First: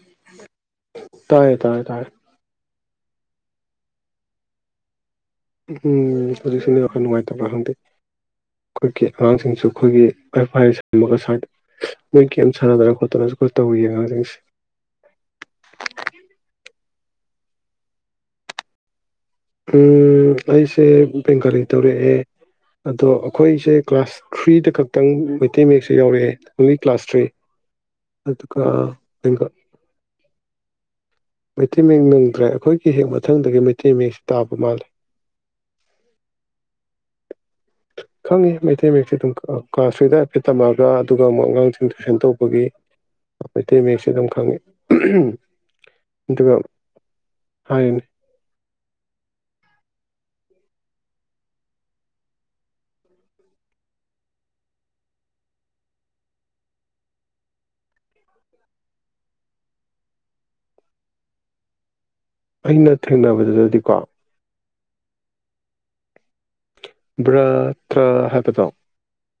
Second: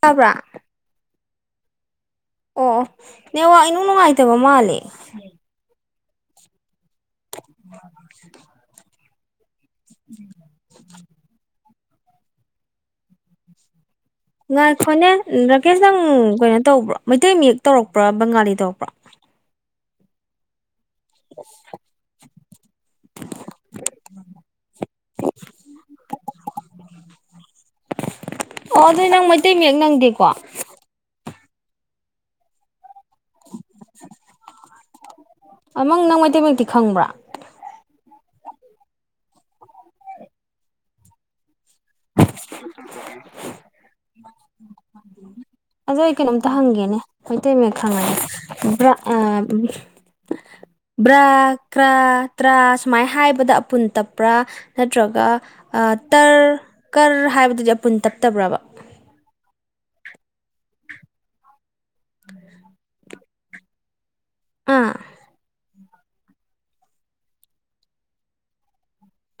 ꯇꯥꯕ꯭ꯔꯥ ꯇꯥꯏꯌꯦ ꯇꯥꯏꯌꯦ ꯇꯥꯏꯌꯦ ꯑꯣ ꯑꯣ ꯅꯦ ꯋꯥ ꯏꯅꯨꯡ ꯅꯨꯡꯉꯥꯏꯇꯕ ꯃꯥꯜꯂꯦ ꯎꯝ ꯍꯧꯖꯤ ꯁꯅꯤ ꯈꯔ ꯅꯨꯡꯉꯥꯏꯇꯕ ꯈꯪꯗꯦ ꯑꯩꯈꯣꯏ ꯥꯡꯁꯤꯡꯁꯨ ꯑꯩꯈꯣꯏꯒꯤ ꯑꯦꯐꯥꯏ ꯁꯦꯝꯃꯒ ꯁ ꯏꯝꯁꯣꯒꯣ ꯌꯥ ꯉꯥꯏꯈꯣꯅꯦ ꯔꯥꯀꯦꯁ ꯅꯪ ꯀꯩꯅꯣ ꯇꯧꯕ꯭ꯔꯣ ꯃꯩꯇꯩ ꯃꯌꯦꯛ ꯇꯧꯔꯛꯄ꯭ꯔꯥ ꯕꯪꯒꯥꯂꯤ ꯇꯧꯔꯛꯄ꯭ꯔꯥ ꯎꯝ ꯑꯩꯁꯨ ꯁꯦ ꯕꯦꯡꯒꯥꯂꯤ ꯇꯧꯔꯛꯑꯦ ꯑꯗꯣ ꯑꯩꯈꯣꯏꯁꯦ ꯀ꯭ꯂꯥꯁ ꯊ꯭ꯔꯤꯗ ꯈꯛꯇꯪ ꯃꯩꯇꯩ ꯃꯌꯦꯛꯁꯦ ꯌꯥꯎꯔꯛꯑꯦ ꯑꯣꯡꯂꯤ ꯀ꯭ꯂꯥꯁ ꯊ꯭ꯔꯤ ꯑꯗꯨꯒ ꯑꯣ ꯑꯗꯨꯏ ꯅꯪ ꯕꯦꯡꯒꯥ ꯃꯩꯇꯩ ꯃꯌꯦꯛ ꯅꯪꯗꯦꯀꯣ ꯃꯩꯇꯩ ꯃꯌꯦꯛ ꯅꯪꯗ꯭ꯔꯦ ꯑꯈꯣꯏꯒꯤ ꯍꯦꯛ ꯃꯊꯪꯗꯒꯤ ꯃꯩꯇꯩ ꯃꯌꯦꯛꯁꯦ ꯇꯥꯕ ꯃꯥꯜꯂꯤ ꯑꯃ ꯅꯪ ꯃꯩꯇꯩ ꯃꯌꯦꯛꯇꯤ ꯈꯪꯕ꯭ꯔꯥ ꯑꯣ ꯀꯥ ꯁꯤꯗ ꯄꯤꯇꯝꯕ꯭ꯔꯥꯗ ꯑꯗꯨꯒ ꯑꯃꯨꯛ ꯑꯉꯥꯡ ꯇꯨꯏꯁꯟ ꯇꯧꯕꯒꯤ ꯃꯩꯇꯩ ꯃꯌꯦꯛꯁꯦ ꯑꯗꯨꯝ ꯈꯪꯉꯤ ꯑꯗꯣ ꯑꯩ ꯀꯩꯅꯣꯝꯇ ꯑꯗꯨꯒ ꯍꯪꯒꯦꯅꯦ ꯃꯩꯇꯩ ꯃꯌꯦꯛ ꯍꯥꯏꯔꯤꯅꯤ ꯈꯪꯉꯗꯤ ꯕ꯭ꯔ ꯀ꯭ꯔꯥ ꯇ꯭ꯔꯥ ꯁꯨꯃꯥꯏꯅ ꯍꯥꯏꯕꯗ ꯑꯄꯨꯟ ꯇꯞꯄ꯭ꯔꯥ ꯅꯠꯇ꯭ꯔꯒ ꯇꯔ ꯀꯔ ꯍꯥꯏꯕꯗꯨꯗꯤ ꯑꯄꯨꯟ ꯇꯞꯇꯕ꯭ꯔꯥꯕ ꯑꯩꯅ ꯊꯦꯡꯅꯕꯗꯗꯤꯀꯣ ꯑꯥ ꯕ꯭ꯔꯥ ꯇ꯭ꯔꯥ ꯍꯥꯏꯕꯗꯣ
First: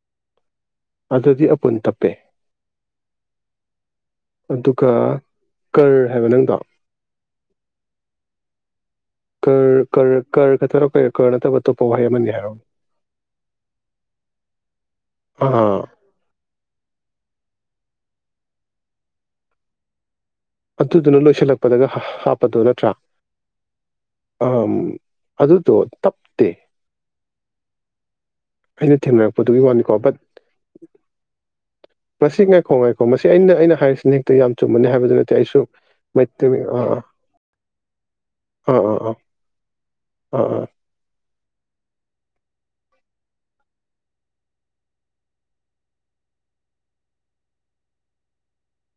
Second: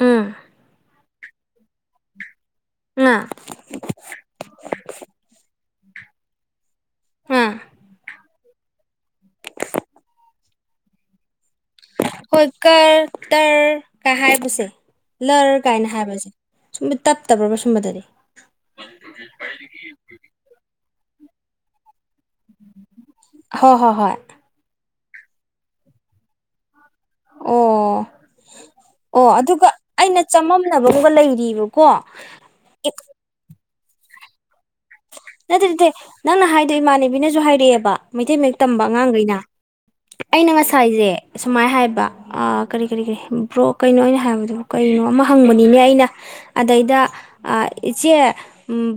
ꯎꯝ ꯑꯗꯨꯗꯤ ꯑꯄꯨꯟ ꯇꯞꯄꯦ ꯉꯥ ꯑꯗꯨꯒ ꯀꯔ ꯍꯥꯏꯕ ꯅꯪꯗꯣ [unintelligible] ꯀꯔ ꯀꯔ ꯀꯔ ꯈꯛꯇꯔꯣ [unintelligible] ꯑꯃꯅꯤ ꯈꯣꯏ ꯍꯥꯏꯔꯣ ꯀꯔ ꯇꯔ ꯀꯥꯏ ꯍꯥꯏꯕꯁꯦ ꯂꯔ ꯑꯥ ꯀꯥꯏꯅ ꯍꯥꯏꯕꯁꯦ ꯁꯨꯝꯕ ꯇꯞꯇꯕ꯭ꯔꯕ꯭ꯔ ꯁꯨꯝꯕꯗꯗꯤ ꯑꯗꯨꯗꯨꯅ ꯂꯣꯏꯁꯤꯜ ꯂꯥꯛꯄꯗꯒ ꯍ ꯍꯥꯞ ꯄꯗꯨ ꯅꯠꯇ꯭ꯔꯥ ꯍꯣꯏ ꯍꯣꯏ ꯍꯣꯏ ꯑ ꯑꯗꯨꯗꯣ ꯇꯞꯇꯦ ꯑꯣ ꯑꯩꯅ ꯑꯣ ꯊꯦꯡꯅꯔꯛꯄꯗꯨꯒꯤ ꯑꯗꯨꯒ ꯋꯥꯅꯤꯀꯣ ꯕꯠ ꯑꯩꯅ ꯆꯃꯝꯅꯕꯒ ꯂꯩꯔꯤꯕꯀꯣ ꯃꯁꯤ ꯉꯥꯏꯈꯣ ꯉꯥꯏꯈꯣ ꯃꯁꯤ ꯑꯩꯅ ꯑꯩꯅ ꯍꯥꯏꯔꯤꯁꯤꯅ ꯍꯦꯛꯇ ꯌꯥꯝ ꯆꯨꯝꯕꯅꯤ ꯍꯥꯏꯕꯗꯨ ꯑꯩꯁꯨ ꯅꯠꯇꯦ ꯅꯠꯇꯦ ꯅꯪꯅ ꯃꯩꯇꯩ ꯍꯥꯏꯗꯣ ꯑꯥ ꯏꯃꯥꯟꯅꯕꯤꯅꯁꯨ ꯍꯥꯏꯔꯛꯑꯦꯕ ꯃꯩꯇꯩ ꯃꯌꯦꯛ ꯑꯥ ꯇꯝꯕ ꯑꯥ ꯑꯥ ꯑꯉꯥꯡꯈꯩꯅ ꯑꯥ ꯑꯩꯅ ꯑꯥ ꯉꯁꯥꯏꯁꯦ ꯁꯨꯃꯥꯏꯅ ꯍꯥꯏꯕ ꯑꯥ ꯀꯔꯤ ꯀꯔꯤ ꯀꯔꯤ ꯕ꯭ꯔꯣ ꯀꯩꯅꯣ ꯑꯩꯅ ꯍꯥꯏꯕꯗꯣ ꯀꯩꯅꯣ ꯑꯃ ꯍꯪꯕꯅꯤꯅꯦ ꯑꯩꯅ ꯑꯗꯩꯗ ꯏꯆꯦ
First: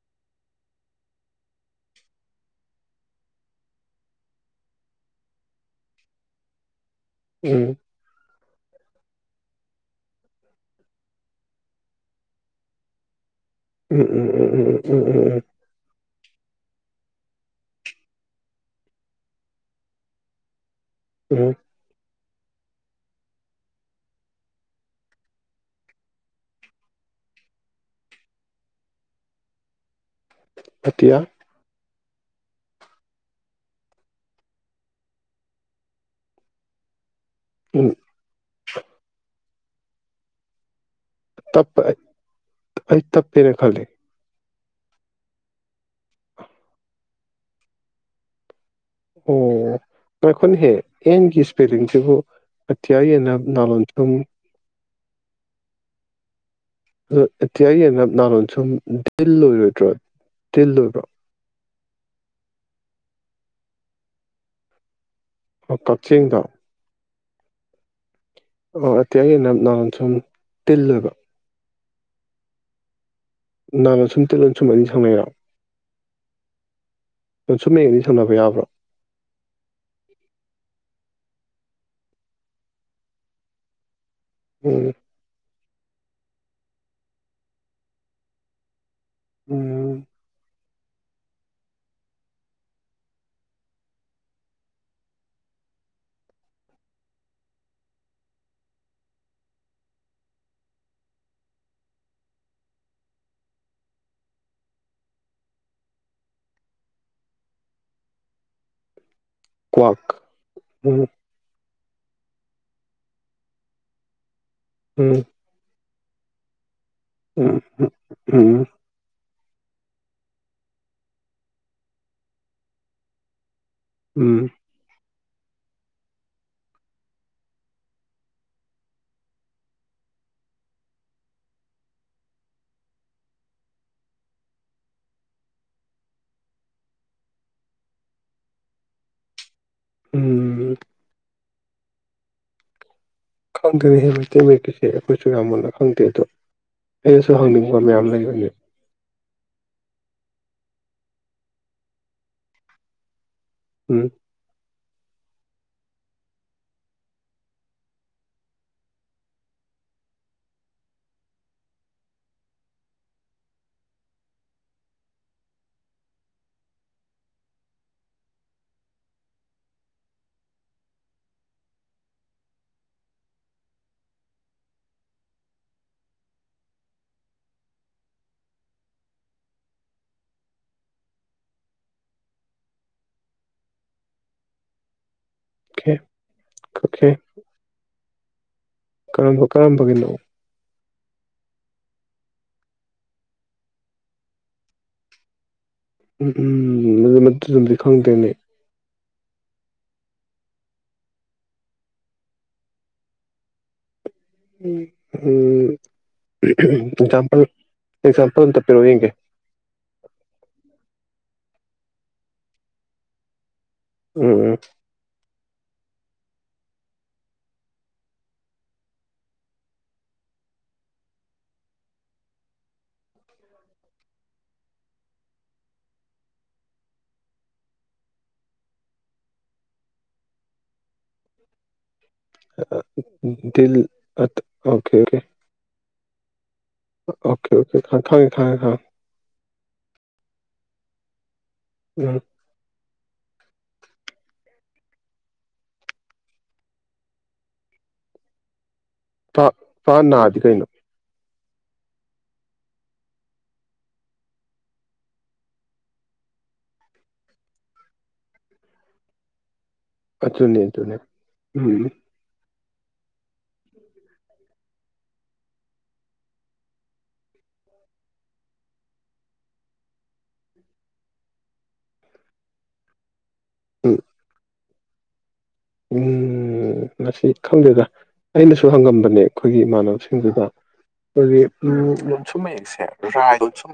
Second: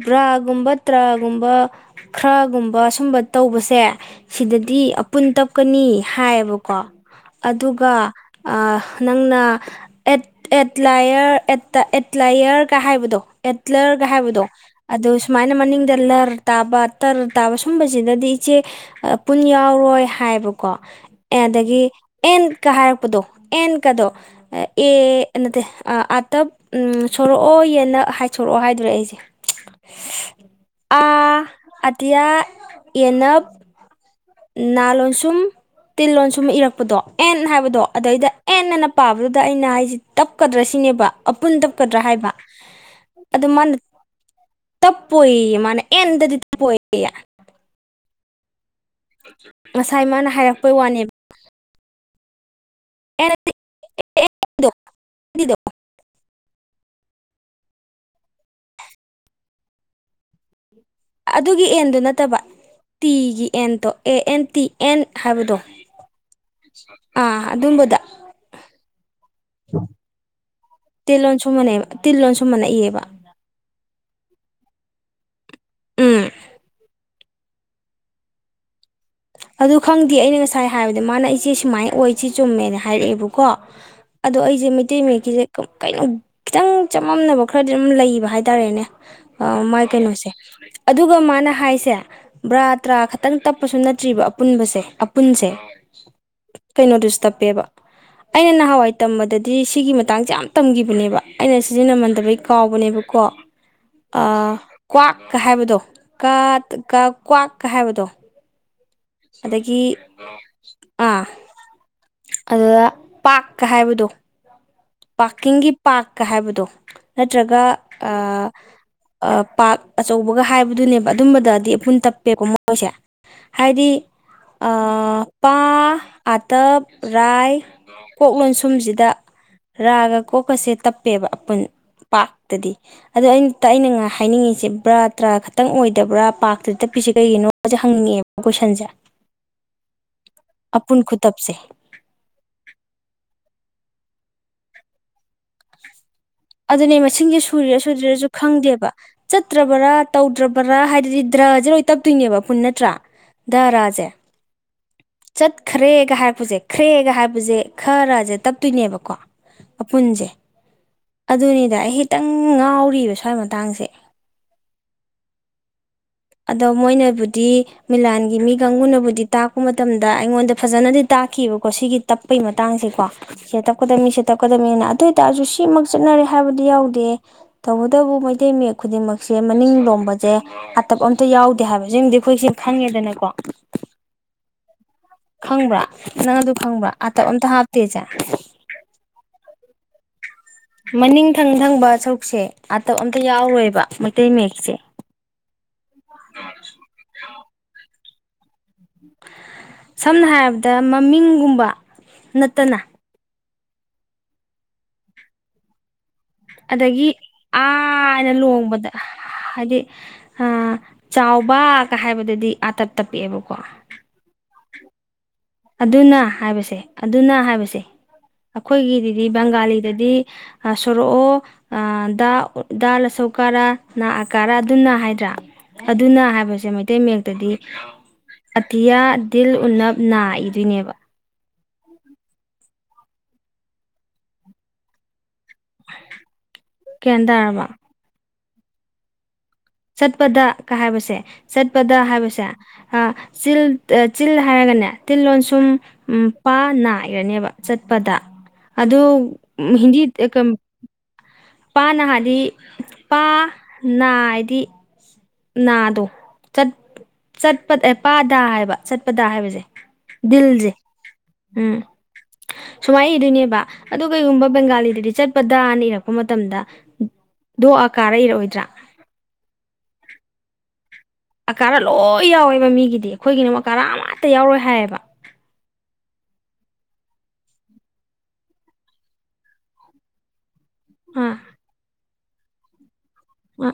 ꯕ꯭ꯔꯥꯒꯨꯝꯕ ꯇ꯭ꯔꯥꯒꯨꯝꯕ ꯈ꯭ꯔꯒꯨꯝꯕ ꯁꯨꯝꯕ ꯇꯧꯕꯁꯦ ꯁꯤꯗꯗꯤ ꯑꯄꯨꯟ ꯇꯞꯀꯅꯤ ꯍꯥꯏꯌꯦꯕꯀꯣ ꯑꯗꯨꯒ ꯑꯥ ꯅꯪꯅ ꯑꯦꯠ ꯑꯦꯠꯂꯥꯏꯌꯔ ꯑꯦꯠꯇ ꯑꯦꯠꯂꯥꯏꯌꯔꯒ ꯍꯥꯏꯕꯗꯣ ꯎꯝ ꯑꯦꯠꯂꯔꯒ ꯎꯝ ꯍꯥꯏꯕꯗꯣ ꯎꯝ ꯎꯝ ꯎꯝ ꯎꯝ ꯑꯗꯣ ꯎꯝ ꯎꯝ ꯁꯨꯃꯥꯏꯅ ꯗ ꯂꯔ ꯇꯥꯕ ꯇꯔ ꯇꯥꯕ ꯁꯨꯝꯕꯁꯤꯅꯗꯤ ꯏꯆꯦ ꯑꯄꯨꯟ ꯌꯥꯎꯔꯣꯏ ꯍꯥꯏꯕ ꯀꯣ ꯎꯝ ꯎꯝ ꯑꯦꯗꯒꯤ ꯑꯦꯟꯀ ꯍꯥꯏꯔꯛꯄꯗꯣ ꯑꯦꯟꯀꯗꯣ ꯑꯦ ꯅꯠꯇꯦ ꯑꯥꯇꯞ ꯎꯝ ꯁꯣꯔꯛꯑꯣ ꯌꯦꯅ ꯍꯥꯏ ꯁꯣꯔꯛꯑꯣ ꯍꯥꯏꯗꯧꯔꯦ ꯑꯩꯁꯦ ꯑꯇꯤꯌꯥ ꯑꯥ ꯑ ꯑꯦꯌꯥ ꯌꯦꯅꯞ ꯅꯥ ꯂꯣꯟꯁꯨꯝ ꯇꯤꯟ ꯂꯣꯟꯁꯨꯝ ꯏꯔꯛꯄꯗꯣ ꯑꯦꯟ ꯍꯥꯏꯕꯗꯣ ꯎꯝ ꯑꯗꯩꯗ ꯑꯦꯟ ꯑꯅ ꯄꯥꯕꯗꯨ ꯑꯗ ꯑꯩꯅ ꯍꯥꯏꯁꯤ ꯇꯞꯀꯗ꯭ꯔ ꯁꯤꯅꯦꯕ ꯑꯄꯨꯟ ꯇꯞꯄ ꯇꯞꯀꯗ꯭ꯔꯥ ꯍꯥꯏꯕ ꯑꯩ ꯑꯣ ꯇꯞꯄꯦꯅ ꯃꯥꯅ ꯈꯜꯂꯦ ꯇꯞꯄ ꯃꯅꯦ ꯑꯦꯗꯗꯤꯇꯄ ꯉꯁꯥꯏ ꯃꯥꯅ ꯑꯣꯈꯣꯟ ꯍꯥꯏꯔꯛꯄꯩ ꯍꯦ ꯋꯥꯅꯦꯕ ꯑꯦꯡꯁ ꯐꯔꯤꯁꯤꯦꯕꯨꯣ ꯑꯇꯤꯏꯅ ꯅꯂ ꯊꯨꯝ ꯅꯨꯗ ꯑꯣ ꯏꯇꯤꯒꯤ ꯅꯍꯣꯟ ꯁꯨꯝ ꯗꯤꯜ ꯑꯣꯏꯔꯣꯏꯗ꯭ꯔꯣ ꯇꯤꯜ ꯑꯣꯏꯕ꯭ꯔꯣ ꯑꯗꯨꯒꯤ ꯑꯗꯨ ꯅꯠꯇꯕ ꯇꯤꯒꯤ ꯑꯦꯟꯇꯣ ꯑꯦ ꯑꯦꯟ ꯇꯤ ꯑꯦꯟ ꯍꯥꯏꯕꯗꯣ ꯑꯣ ꯀꯛꯆꯤꯡꯗ ꯑꯥ ꯑꯗꯨꯕꯗ ꯑꯣ ꯑꯇꯩ ꯑ ꯅ ꯅꯎꯣꯟ ꯁꯨꯝ ꯇꯤꯜꯂꯕ ꯇꯤꯜꯂꯣꯁꯨꯨꯝ ꯃꯅꯛꯏꯑꯕ ꯅꯅꯥꯥꯟꯅ ꯁꯨꯝ ꯇꯤꯂꯣꯟ ꯁꯨꯝ ꯑ ꯁꯪꯅꯩꯔꯛꯑꯣ ꯎꯝ ꯅ ꯁꯨꯝ ꯃ ꯑꯅꯤ ꯁꯪꯅꯕ ꯌꯥꯕ꯭ꯔꯣ ꯑꯗꯨ ꯈꯪꯗꯦ ꯑꯩꯅ ꯉꯥꯏ ꯉꯥꯏ ꯍꯥꯏꯕꯗ ꯃꯥꯅ ꯑꯩꯆꯦ ꯁꯨꯃꯥꯏꯅ ꯑꯣꯏꯁꯤꯦ ꯆꯨꯝꯃꯦꯅ ꯍꯥꯏꯔꯛꯑꯦꯕꯀꯣ ꯑꯗꯣ ꯑꯩꯁꯦ ꯎꯝ ꯃꯩꯇꯩ ꯃꯌꯦꯛꯀꯤꯁꯦ ꯀꯩꯅꯣ ꯈꯤꯇꯪ ꯆꯃꯝꯅꯕ ꯈꯔꯗꯤ ꯑꯗꯨꯝ ꯂꯩꯕ ꯍꯥꯏꯇꯥꯔꯦꯅꯦ ꯑ ꯃꯥꯏ ꯎꯝ ꯀꯩꯅꯣꯁꯦ ꯑꯗꯨꯒ ꯃꯥꯅ ꯍꯥꯏꯁꯦ ꯕ꯭ꯔꯥ ꯇ꯭ꯔꯥ ꯈꯛꯇꯪ ꯇꯞꯄꯁꯨ ꯅꯠꯇꯦ ꯆꯠꯇ꯭ꯔꯤꯕ ꯑꯄꯨꯟꯕꯁꯦ ꯑꯄꯨꯟꯁꯦ ꯀꯩꯅꯣꯗꯨꯁꯨ ꯇꯞꯄꯦꯕ ꯑꯩꯅ ꯅꯍꯥꯟꯋꯥꯏ ꯇꯝꯕꯗꯗꯤ ꯁꯤꯒꯤ ꯃꯇꯥꯡꯁꯦ ꯌꯥꯝ ꯇꯝꯈꯤꯕꯅꯦꯕ ꯑꯩꯅ ꯁꯤꯖꯤꯟꯅꯃꯟꯗꯕꯩ ꯀꯥꯎꯕꯅꯦꯕꯀꯣ ꯀ꯭ꯋꯥꯛꯀ ꯍꯥꯏꯕꯗꯣ ꯀ꯭ꯋꯥꯛꯀ ꯍꯥꯏꯕꯗꯣ ꯑꯗꯒꯤ ꯀ꯭ꯋꯥꯛ ꯎꯝ ꯑꯥ ꯑꯗꯨꯗ ꯄꯥꯥꯛꯔꯀ ꯍꯥꯏꯕꯗꯣ ꯎꯝ ꯄꯥꯀꯤꯡꯒꯤ ꯄꯥꯛꯀ ꯍꯥꯏꯕꯗꯣ ꯎꯝ ꯅꯠꯇ꯭ꯔꯒ ꯑ ꯎꯝ ꯄꯥꯛ ꯑꯆꯧꯕꯒ ꯍꯥꯏꯕꯗꯨꯅꯦꯕ ꯑꯗꯨꯝꯕꯗꯗꯤ ꯑꯄꯨꯟ ꯇꯞꯄꯦꯀꯣ ꯃꯣꯏꯁꯦ ꯍꯥꯏꯗꯤ ꯎꯝ ꯄꯥ ꯑꯇꯞ ꯔꯥꯏ ꯀꯣꯛꯂꯣꯟ ꯁꯨꯝꯁꯤꯗ ꯔꯥꯒ ꯀꯣꯛꯀꯁꯦ ꯇꯞꯄꯦꯕ ꯑꯄꯨꯟ ꯄꯥꯔꯇꯗꯤ ꯑꯗꯣ ꯑ ꯑꯩꯅ ꯉ ꯍꯥꯏꯅꯤꯡꯉꯤꯁꯦ ꯕ꯭ꯔꯥ ꯇ꯭ꯔꯥ ꯈꯛꯇꯪ ꯑꯣꯏꯗꯕ꯭ꯔꯥ ꯄꯥꯛꯇꯗꯤ ꯇꯞꯄꯤꯁꯦ ꯀꯩꯒꯤꯅꯣꯁꯦ ꯍꯪꯅꯤꯡꯉꯛꯑꯦꯕ ꯀꯣꯏꯁꯟꯁꯦ ꯎꯝ ꯑꯄꯨꯟ ꯈꯨꯇꯞꯁꯦ ꯈꯪꯗ꯭ꯔꯦ ꯍꯦ ꯃꯩꯇꯩ ꯃꯌꯦꯛꯀꯤꯁꯦ ꯑꯩꯈꯣꯏꯁꯨ ꯌꯥꯝ ꯃꯨꯟꯅ ꯈꯪꯗꯦ ꯑꯗꯣ ꯑꯗꯨꯅꯦ ꯑꯩꯅꯁꯨ ꯃꯁꯤꯡꯖꯦ ꯍꯪꯅꯤꯡꯕ ꯁꯨꯔꯤꯔꯥ ꯃꯌꯥꯝ ꯁꯨꯗꯔꯤꯔꯁꯨ ꯂꯩꯕꯅꯦ ꯈꯪꯗꯦꯕ ꯆꯠꯇ꯭ꯔꯕꯔꯥ ꯇꯧꯗ꯭ꯔꯕꯔꯥ ꯍꯥꯏꯗꯨꯗꯤ ꯗ꯭ꯔꯖꯦ ꯑꯣꯏ ꯇꯞꯇꯣꯏꯅꯦꯕ ꯄꯨꯟ ꯅꯠꯇ꯭ꯔꯥ ꯎꯝ ꯗꯔꯥꯖꯦ ꯆꯠꯈ꯭ꯔꯦꯒ ꯍꯥꯏꯔꯛꯄꯁꯦ ꯈ꯭ꯔꯦꯒ ꯍꯥꯏꯔꯞꯄꯁꯦ ꯈ ꯔ ꯖꯦ ꯇꯞꯇꯣꯏꯅꯦꯕꯀꯣ ꯑꯄꯨꯟꯖꯦ ꯑꯗꯨꯅꯤꯗ ꯑꯩ ꯍꯤꯇꯪ ꯉꯥꯎꯔꯤꯕ ꯁ꯭ꯋꯥꯏ ꯃꯇꯥꯡꯁꯦ ꯑꯗꯣ ꯃꯣꯏꯅꯕꯨꯗꯤ ꯃꯤꯂꯥꯟꯒꯤ ꯃꯤ ꯀꯥꯡꯕꯨꯅꯕꯨꯗꯤ ꯇꯥꯛꯄ ꯃꯇꯝꯗ ꯑꯩꯉꯣꯟꯗ ꯐꯖꯅꯗꯤ ꯇꯥꯛꯈꯤꯕꯀꯣ ꯁꯤꯒꯤ ꯇꯞꯄꯩ ꯃꯇꯥꯡꯖꯤꯀꯣ ꯁꯤ ꯇꯞꯀꯗꯝꯅꯤ ꯁꯦ ꯇꯞꯀꯗꯝꯅꯤꯅ ꯑꯗꯨꯑꯣꯏ ꯇꯔꯁꯨ ꯁꯤꯃꯛ ꯆꯠꯅꯔꯦ ꯍꯥꯏꯕꯗꯤ ꯌꯥꯎꯗꯦ ꯇꯧꯕꯗꯕꯨ ꯃꯩꯇꯩ ꯃꯌꯦꯛ ꯈꯨꯗꯤꯡꯃꯛꯁꯦ ꯃꯅꯤꯡ ꯂꯣꯝꯕꯖꯦ ꯇꯞ ꯑꯝꯇ ꯌꯥꯎꯗꯦ ꯍꯥꯏꯕꯖꯤꯝꯗꯤ ꯑꯩꯈꯣꯏꯁꯦ ꯈꯪꯉꯦꯗꯅꯀꯣ ꯈꯪꯕ꯭ꯔꯥ ꯑꯣꯀꯦ ꯅꯪ ꯑꯗꯨ ꯈꯪꯕ꯭ꯔꯥ ꯑꯣꯀꯦ ꯑꯥꯇꯞ ꯑꯝꯇ ꯍꯥꯞꯇꯦꯁꯦ [unintelligible] ꯀꯔꯝꯕ ꯀꯔꯝꯕꯒꯤꯅꯣ ꯃꯅꯤꯡ ꯊꯪ ꯊꯪꯕ ꯁꯔꯨꯛꯁꯦ ꯑꯇꯞ ꯑꯝꯇ ꯌꯥꯎꯔꯣꯏꯕ ꯃꯩꯇꯩ ꯃꯌꯦꯛꯁꯦ ꯎꯝ ꯎꯝ ꯑꯗꯨ ꯅꯠꯇ ꯎꯝꯕꯤꯈꯣ ꯐꯪꯗꯦꯅꯦ ꯁꯝꯅ ꯍꯥꯏꯔꯕꯗ ꯃꯃꯤꯡꯒꯨꯝꯕ ꯅꯠꯇꯅ ꯎꯝ ꯎꯝ ꯑꯗꯒꯤ ꯑꯅ ꯑꯝꯇ ꯄꯤꯔꯛꯑꯣ ꯂꯣꯡꯕꯗ ꯌꯦꯡꯒꯦ ꯍꯥꯏꯗꯤ ꯑ ꯆꯥꯎꯕꯒ ꯍꯥꯏꯕꯗꯨꯗꯤ ꯑꯥꯇꯞ ꯇꯞꯄꯛꯑꯦꯕꯀꯣ ꯎꯝ ꯎꯝ ꯑꯗꯨꯅ ꯍꯥꯏꯕꯁꯦ ꯑꯗꯨꯅ ꯍꯥꯏꯕꯁꯦ ꯑꯈꯣꯏꯒꯤꯗꯗꯤ ꯕꯪꯒꯥꯂꯤꯗꯗꯤ ꯑ ꯁꯣꯔꯑꯣ ꯑ ꯗꯥ ꯎ ꯗꯥ ꯂꯆꯧꯀꯥꯔꯥ ꯅꯥꯑ ꯀꯥꯔꯥ ꯑꯗꯨꯅ ꯍꯥꯏꯗ꯭ꯔꯥ ꯑꯗꯨꯅ ꯍꯥꯏꯕꯁꯦ ꯃꯩꯇꯩ ꯃꯌꯦꯛꯇꯗꯤ ꯑꯇꯤꯌꯥ ꯗꯤꯜ ꯎꯅꯞ ꯅꯥꯏ ꯗꯨꯏꯅꯦꯕ ꯑ ꯑ ꯗꯤꯜ ꯑ ꯑꯣꯀꯦ ꯀꯦ ꯑꯥ ꯒ꯭ꯌꯥꯟ ꯑꯣꯀꯦ ꯇꯥꯔꯕ ꯑꯣꯀꯦ ꯊ ꯊꯥꯡ ꯊꯥꯌꯦ ꯍ ꯆꯠꯄꯗ ꯀ ꯍꯥꯕꯁꯦ ꯆꯠꯄꯗ ꯎꯝ ꯍꯥꯏꯕꯁꯦ ꯍ ꯆꯤꯜ ꯆꯤꯜ ꯍꯥꯏꯔꯒꯅꯦ ꯇꯤꯜ ꯂꯣꯟꯁꯨꯝ ꯑꯝ ꯄ ꯅꯥ ꯏꯔꯅꯦꯕ ꯆꯠꯄꯗꯥ ꯑꯗꯨ ꯄꯥ ꯎꯝ ꯄꯥ ꯍꯤꯟꯗꯤ ꯑꯦ ꯅꯥꯗꯤ ꯀꯝ ꯀꯩꯅꯣ ꯄꯥꯅ ꯍꯥꯏꯗꯤ ꯄ ꯅ ꯍꯥꯏꯗꯤ ꯅꯥꯗꯣ ꯆꯠ ꯆꯠ ꯑꯦ ꯄꯥꯗꯥ ꯍꯥꯏꯕ ꯆꯠꯄꯗ ꯍꯥꯏꯕꯁꯦ ꯑꯗꯨꯅꯦ ꯑꯗꯨꯅꯦ ꯎꯝ ꯁꯨꯃꯥꯏ ꯏꯗꯣꯏꯅꯦꯕ ꯑꯗꯨ ꯀꯩꯒꯨꯝꯕ ꯕꯦꯡꯒꯥꯂꯤꯗꯗꯤ ꯆꯠꯄꯗꯥ ꯅ ꯏꯔꯛꯄ ꯃꯇꯝꯗ ꯗꯣ ꯑ ꯀꯥꯔꯥ ꯏꯔꯛꯑꯣꯏꯗ꯭ꯔꯥ ꯑꯀꯥꯔꯥ ꯂꯣꯏ ꯌꯥꯎꯋꯦꯕ ꯃꯤꯒꯤꯗꯤ ꯑꯈꯣꯏꯒꯤꯅꯃ ꯀꯥ ꯎꯝ ꯑꯀꯔꯥ ꯃꯠꯇ ꯌꯥꯎꯔꯣꯏ ꯍꯥꯏꯌꯦꯕ ꯕ ꯎꯝ ꯉꯁꯤ ꯈꯪꯗꯦꯗ ꯑꯩꯅꯁꯨ ꯍꯪꯉꯝꯕꯅꯦ ꯑꯈꯣꯏꯒꯤ ꯏꯃꯥꯟꯅꯕꯁꯤꯡꯗꯨꯗ ꯐꯔꯤ ꯎꯝ ꯎꯋꯥ ꯁꯨꯝ ꯃꯌꯦꯛꯁꯦ ꯑꯝ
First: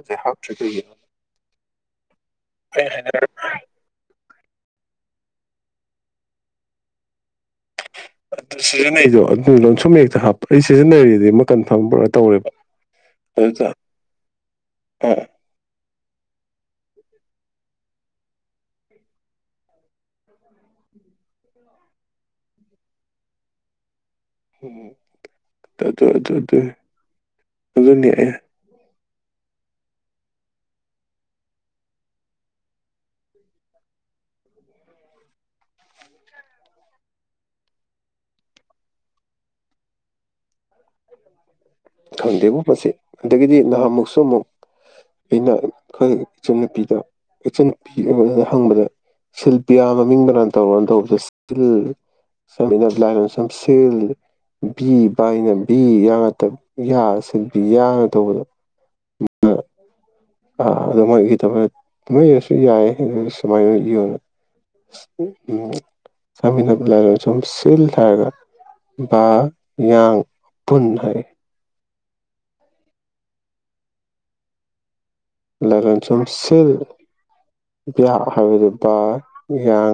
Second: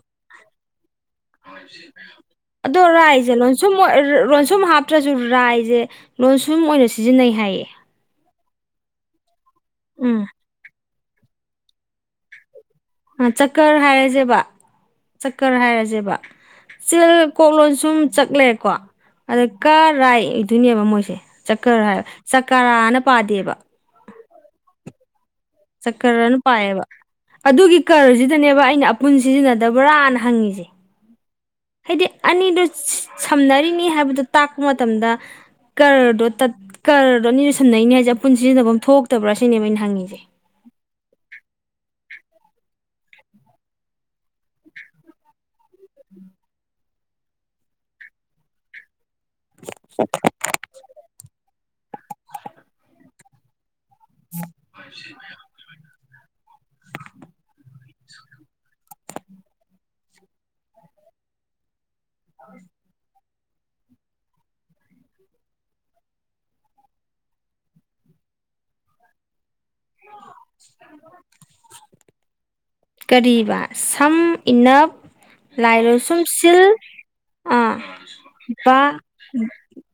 ꯑꯗꯣꯔ ꯔꯥꯏꯖꯦ ꯂꯣꯟꯁꯣꯟ ꯑꯣꯏ ꯔ ꯂꯣꯟꯁꯨꯝ ꯁꯨꯝ ꯍꯥꯞꯇ꯭ꯔꯁꯨ ꯔꯥꯏꯁꯦ ꯂꯣꯟ ꯁꯨꯝ ꯑꯣꯏꯅ ꯁꯤꯖꯤꯟꯅꯩ ꯍꯥꯏꯌꯦ ꯁꯤꯖꯟꯅꯩ ꯂꯣꯟꯁꯨꯝ ꯃ ꯎꯝ ꯌꯦꯛꯇ ꯍꯥꯞꯄ ꯑꯩ ꯁꯤꯖꯤꯟꯅꯔꯤ ꯍꯧꯖꯤꯛ ꯑꯃ ꯀꯟꯐꯥꯔꯝ ꯄꯨꯔꯥ ꯇꯧꯔꯦꯕ ꯑꯗꯨꯗ ꯆꯀꯔ ꯍꯥꯏꯔꯁꯦꯕ ꯑ ꯆꯀꯔ ꯍꯥꯏꯔꯁꯦꯕ ꯆꯤꯜ ꯀꯣꯛ ꯂꯣꯟꯁꯨꯝ ꯆꯠꯂꯦꯀꯣ ꯑꯗ ꯀꯔꯥꯏ ꯏꯗꯨꯣꯏꯅꯦꯕ ꯃꯣꯏꯁꯦ ꯆꯀꯔ ꯍꯥꯏ ꯆꯀꯔꯥꯅ ꯄꯥꯗꯦꯕ [inaudible] ꯑꯗꯨ ꯑꯗꯨ ꯆꯀꯔꯅ ꯑꯗꯨ ꯄꯥꯏꯌꯦꯕ ꯑꯗꯨꯒꯤ ꯑꯗꯨꯅꯤ ꯑꯩ ꯀꯔꯁꯤꯗꯅꯦꯕ ꯑꯩꯅ ꯑꯄꯨꯟ ꯁꯤꯖꯤꯟꯅꯗꯕ꯭ꯔꯥꯅ ꯍꯪꯉꯤꯁꯦ ꯍꯥꯏꯗꯤ ꯑꯅꯤꯗꯣ ꯁꯝꯅꯔꯤꯅꯤ ꯍꯥꯏꯕꯗꯣ ꯇꯥꯛꯄ ꯃꯇꯝꯗ ꯀꯔꯗꯣ ꯀꯔꯗꯣ ꯑꯅꯤꯗꯨꯣ ꯁꯝꯅꯔꯤꯅꯤ ꯍꯥꯏꯁꯦ ꯑꯄꯨꯟ ꯁꯤꯖꯤꯟꯅꯐꯝ ꯑꯃ ꯊꯣꯛꯇꯕ꯭ꯔꯥ ꯁꯤꯅꯦꯕ ꯑꯩꯅ ꯍꯪꯉꯤꯁꯦ ꯈꯪꯗꯦꯕꯣ ꯃꯁꯤ ꯑꯗꯒꯤꯗꯤ ꯅꯍꯥꯟꯃꯨꯛꯁꯨ ꯑꯃꯨꯛ ꯑꯩꯅ ꯈꯪ ꯏꯆꯟꯅꯨꯄꯤꯗ ꯏꯆꯟꯅꯨꯄꯤꯅ ꯍꯪꯕꯗ ꯁꯤꯜꯄꯤꯌꯥ ꯃꯃꯤꯡ ꯕꯅꯥꯟ ꯇꯧꯔꯣꯅ ꯇꯧꯕ [unintelligible] [unintelligible] ꯕꯤ ꯌꯥꯝ ꯑꯥꯇꯞ ꯌꯥ ꯁꯤꯟꯕꯤ ꯌꯥꯅ ꯇꯧꯕꯗꯣ ꯑꯥ ꯑꯗꯨ ꯃꯣꯏ ꯏꯗꯕꯩ ꯑꯃꯥꯏ ꯏꯔꯁꯨ ꯌꯥꯏ ꯑꯗꯨ ꯑꯗꯨꯃꯥꯏꯅ ꯌꯥꯝꯅ ꯎ ꯆꯥꯃꯤꯟꯅꯕ ꯂꯩꯔ ꯁꯨꯝ ꯁꯤꯜ ꯊꯥꯔꯒ ꯌꯥꯡ ꯄꯨꯟ ꯍꯥꯏ ꯀꯔꯤꯕꯥ ꯁꯝ ꯏꯅꯞ ꯂꯥꯏ ꯂꯣꯏꯁꯨꯝ ꯂꯏꯂꯣꯞꯁꯨꯝ ꯁꯤꯜ ꯑꯥ ꯕꯥ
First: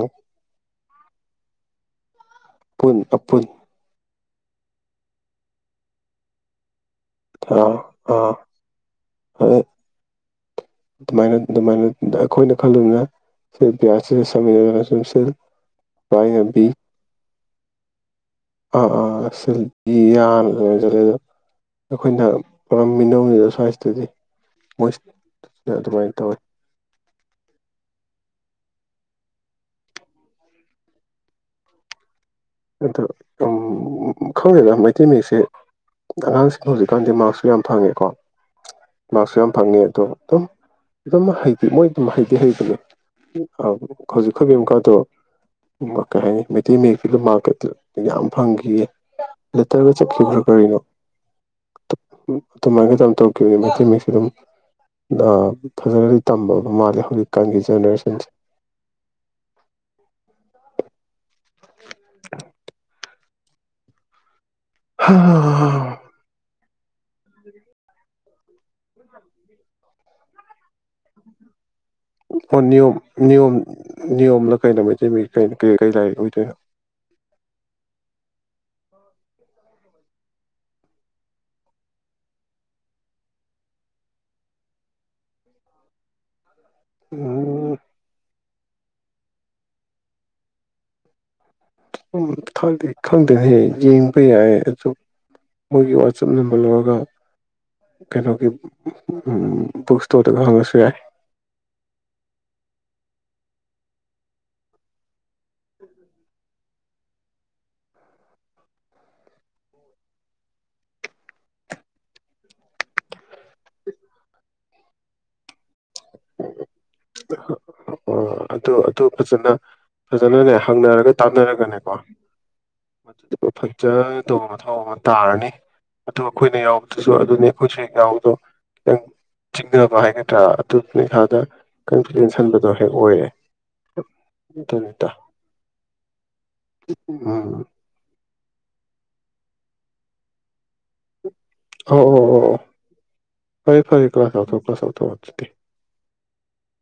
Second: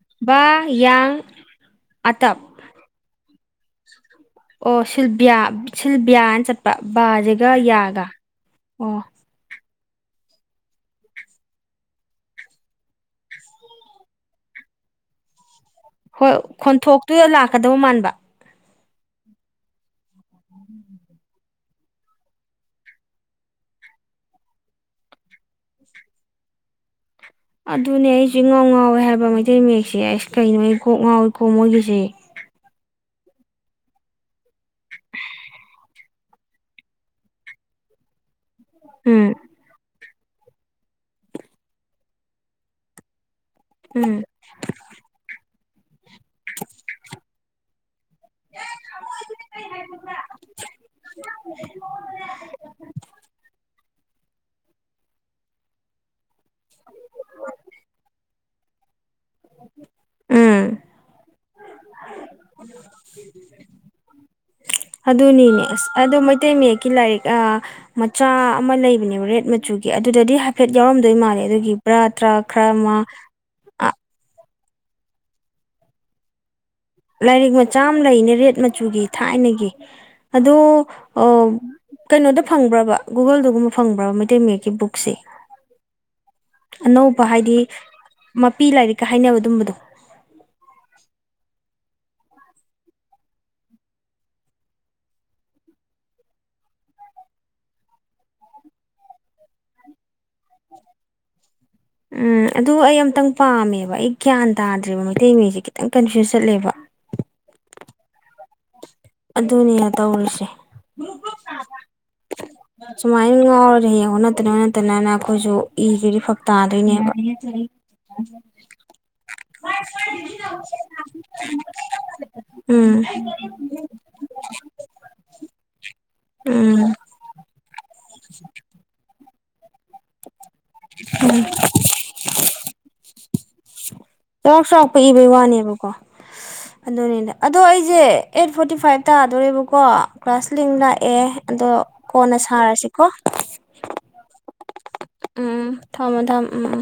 [unintelligible] ꯕꯥ ꯌꯥꯡ ꯑꯥꯇꯞ ꯄꯨꯨꯟ ꯑꯄꯨꯟ ꯑꯣ ꯁꯤꯜꯕꯤꯌꯥ ꯁꯤꯜꯕꯤꯌꯥꯅ ꯆꯠꯄ ꯕꯥꯖꯤꯒ ꯑꯥ ꯌꯥꯒ ꯑꯥ ꯑꯣ ꯑꯗ ꯑꯗꯨꯃꯥꯏꯅ ꯑꯗꯨꯃꯥꯏꯅ ꯑꯈꯣꯏꯅ ꯈꯜꯂꯨꯕꯅ ꯁꯤ ꯄꯤꯌꯥꯁꯤ ꯁꯝ ꯏꯅꯞ [unintelligible] ꯍꯣꯏ ꯈꯣꯟꯊꯣꯛꯇꯨꯗ ꯂꯥꯛꯀꯗꯧ ꯃꯥꯟꯕ ꯑꯥ ꯑꯥ ꯁꯤꯗꯤ ꯌꯥꯅ ꯑꯗꯨꯃꯥꯏꯅ ꯆꯠꯂ ꯑꯗꯣ ꯑꯩꯈꯣꯏꯅ ꯄꯨꯔꯝꯃꯤꯅꯅꯤꯗ ꯁ꯭ꯋꯥꯏꯁꯇꯗꯤ ꯃꯣꯏ ꯑꯗꯨꯃꯥꯏꯅ ꯇꯧꯋꯤ ꯑꯗꯨꯅꯦ ꯑꯩꯁꯨ ꯏꯉꯥꯎ ꯉꯥꯎꯋꯦ ꯍꯥꯏꯕ ꯃꯩꯇꯩ ꯃꯌꯦꯛꯁꯦ ꯑꯁ ꯀꯩꯅꯣ ꯑꯩ ꯀꯣꯛ ꯉꯥꯎꯏꯤ ꯀꯣꯛ ꯃꯣꯏꯒꯤꯁꯦ ꯑꯗꯣ ꯈꯪꯗꯦꯅ ꯃꯩꯇꯩ ꯃꯌꯦꯛꯁꯦ ꯑꯉꯥꯡꯁꯤꯡ ꯍꯧꯖꯤꯛꯀꯥꯟꯗꯤ ꯃꯥꯔꯛꯁꯨ ꯌꯥꯝ ꯐꯪꯉꯦꯀꯣ ꯎꯝ ꯃꯥꯔꯛꯁꯨ ꯌꯥꯝ ꯐꯪꯉꯦ ꯑꯗꯣ ꯍꯥꯇꯦ ꯃꯣꯏ ꯑꯗꯨꯝ ꯍꯥꯏꯗꯤ ꯍꯩꯕꯅꯦ ꯑ ꯎꯝ ꯍꯧꯖꯤꯛꯈꯕꯤ ꯑꯃꯨꯛꯀꯗꯣ ꯑꯣ ꯀꯩ ꯍꯥꯏꯅꯤ ꯃꯩꯇꯩ ꯃꯌꯦꯛ ꯀꯤꯗꯨꯃꯥꯛ꯫ ꯗꯨ꯫ ꯌꯥꯝ ꯐꯪꯈꯤꯌꯦ ꯂꯦꯇꯔꯒ ꯆꯠꯈꯤꯕ꯭ꯔꯥ ꯀꯔꯤꯅꯣ ꯑꯗꯨꯃꯥꯏꯅ ꯑꯗꯨꯝ ꯇꯧꯈꯤꯝꯅꯤ ꯃꯩꯇꯩ ꯃꯌ‌ꯦꯛ ꯫ ꯗꯨꯝ ꯗꯤ ꯊꯖꯒꯔꯤ꯫ ꯇꯝꯕ ꯃꯥꯜꯂꯤ ꯍꯧꯖꯤꯛꯀꯥꯟꯒꯤ ꯖꯦꯅꯦꯔꯦꯁꯟꯁꯤ꯫ ꯎꯝ꯫ ꯫ ꯑꯗꯨꯅꯤꯅꯦ ꯑꯁ ꯑꯗ ꯃꯩꯇꯩ ꯃꯌꯦꯛ ꯫ ꯀꯤ ꯂꯥꯏꯔꯤꯛ ꯑꯥ‌ ꯃꯆꯥ꯫ ꯑꯃ ꯂꯩꯕꯅꯦꯕ ꯔꯦꯠ ꯃꯆꯨꯒꯤ꯫ ꯑꯗꯨꯗꯗꯤ ꯍꯥꯏꯐꯦꯠ ꯌꯥꯎꯔꯝꯗꯣꯏ ꯃꯥꯜꯂꯦ ꯑꯗꯨꯒꯤ꯫ ꯕ꯭ꯔꯥ ꯇ꯭ꯔꯥ ꯑꯣ ꯈꯔ ꯅꯤꯌꯝ ꯑꯃ ꯅꯤꯌꯝ ꯑꯥ ꯅꯤꯌꯝ ꯂ꯫ ꯀꯩꯩꯅꫭ ꯃꯩꯇꯩ ꯃꯌꯦꯛ ꯀꯩꯅꫭ ꯀ ꯀꯩ ꯂꯩꯥꯏꯔꯤꯛ ꯑꯣꯏꯗꫭꯏꯅꫭ꯫ ꯂꯥꯏꯔꯤꯛ ꯃꯆꯥ ꯑꯃ ꯂꯩꯅꯦ ꯔꯦꯠ ꯃꯆꯨꯒꯤ ꯊꯥꯏꯅꯒꯤ ꯑꯗꯣ ꯑꯥ ꯀꯩꯅꯣꯗ ꯐꯪꯕ꯭ꯔꯕ ꯒꯨꯒꯜꯗꯨꯒꯨꯝꯕ ꯐꯪꯕ꯭ꯔꯕ ꯃꯩꯇꯩ ꯃꯌꯦꯛꯀꯤ ꯕꯨꯛꯁꯦ꯫ ꯑꯅꯧꯕ ꯍꯥꯏꯗꯤ꯫ ꯄꯤ ꯂꯥꯏꯔꯤꯛꯀ ꯍꯥꯏꯅꯕ ꯑꯗꯨꯝꯕꯗꯣ꯫ ꯎꯝ ꯈꯪꯗ‌ꯦ ꯈꯪꯗ‌ꯦꯟꯍ‌ꯦ ꯌꯦꯡꯕ ꯌꯥꯏ ꯑꯗꯨ ꯃꯣꯏꯒꯤ ꯋꯥꯆꯞ ꯅꯝꯕꯔ ꯂꯧꯔꯒ ꯀꯩꯅꯣꯒꯤ ꯕꯨꯛꯁ꯫ ꯎꯝ ꯑꯗꯨ ꯑꯩ ꯑꯝ꯫ ꯇꯪ ꯄꯥꯝꯃꯦꯕ ꯑꯩ ꯒ꯭ꯌꯥꯟ ꯇꯥꯗ꯭ꯦꯔꯤꯕ ꯃꯩꯇꯩ ꯃꯌꯦꯛꯁꯦ ꯈꯤꯇꯪ ꯀꯟꯐ꯭ꯌꯨꯁ ꯆꯠꯂꯦꯕ꯫ ꯑꯗꯨꯅꯤꯅ‌ꯦ ꯇꯧꯔꯤꯁꯦ꯫ ꯁꯨꯃꯥꯏꯟ ꯉꯥꯎꯔꯦꯗꯤ ꯍꯌ‌ꯦꯡ ꯑꯣꯟꯅ ꯇꯩꯅꯅ ꯑꯩꯈꯣꯏꯁꯨ꯫ ꯏꯒꯔꯗꯤ ꯐꯛ ꯇꯥꯗꯣꯏꯅꯦꯕ ꯑꯣ ꯑꯗꯨ ꯑꯗꯨ ꯐꯖꯅ ꯐꯖꯅꯅꯦ ꯍꯪꯅꯔꯒ ꯇꯥꯟꯅꯔꯒꯅꯦꯀꯣ ꯎꯝ꯫ ꯃꯗꯨꯗꯨꯒ ꯐꯖꯗꯧꯕ ꯃꯊꯧ ꯑꯃ ꯇꯥꯔꯅꯤ ꯑꯗꯨ ꯑꯈꯣꯏꯅ ꯎꯝ ꯌꯥꯎꯕꯗꯨꯁꯨ ꯑꯗꯨꯅꯤ ꯑꯈꯣꯏꯁꯨ ꯍꯦꯛ ꯉꯥꯎꯏ꯫ ꯫ ꯆꯤꯡꯅꯕ ꯍꯥꯏꯒꯗ꯭ꯔꯥ꯫ [unintelligible] ꯍꯦꯛ ꯑꯣꯏꯌ‌ꯦ꯫ ꯆꯥꯎꯔꯥꯛ ꯆꯥꯎꯔꯥꯛꯄ ꯏꯕꯒꯤ ꯋꯥꯅꯦꯕꯀꯣ ꯑꯗꯨꯅꯦꯗ ꯎꯝ ꯑꯗꯣ ꯑꯩꯖ‌ꯦ꯫ ꯑꯦꯠ ꯐꯣꯔꯇꯤ ꯐꯥꯏꯚ ꯇꯥꯗꯣꯔꯦꯕꯀꯣ ꯀ꯭ꯂꯥꯁ ꯂꯤꯡ ꯂꯥꯛꯑꯦ꯫ ꯑꯗꯣ ꯑꯣ ꯑꯣ ꯀꯣꯟꯅ ꯑꯣ ꯑꯣ ꯁꯥꯔꯁꯤꯀꯣ꯫ ꯫ ꯎꯝ ꯊꯝꯃꯣ ꯊꯝꯊꫭ ꯎꯝ ꯎꯝ꯫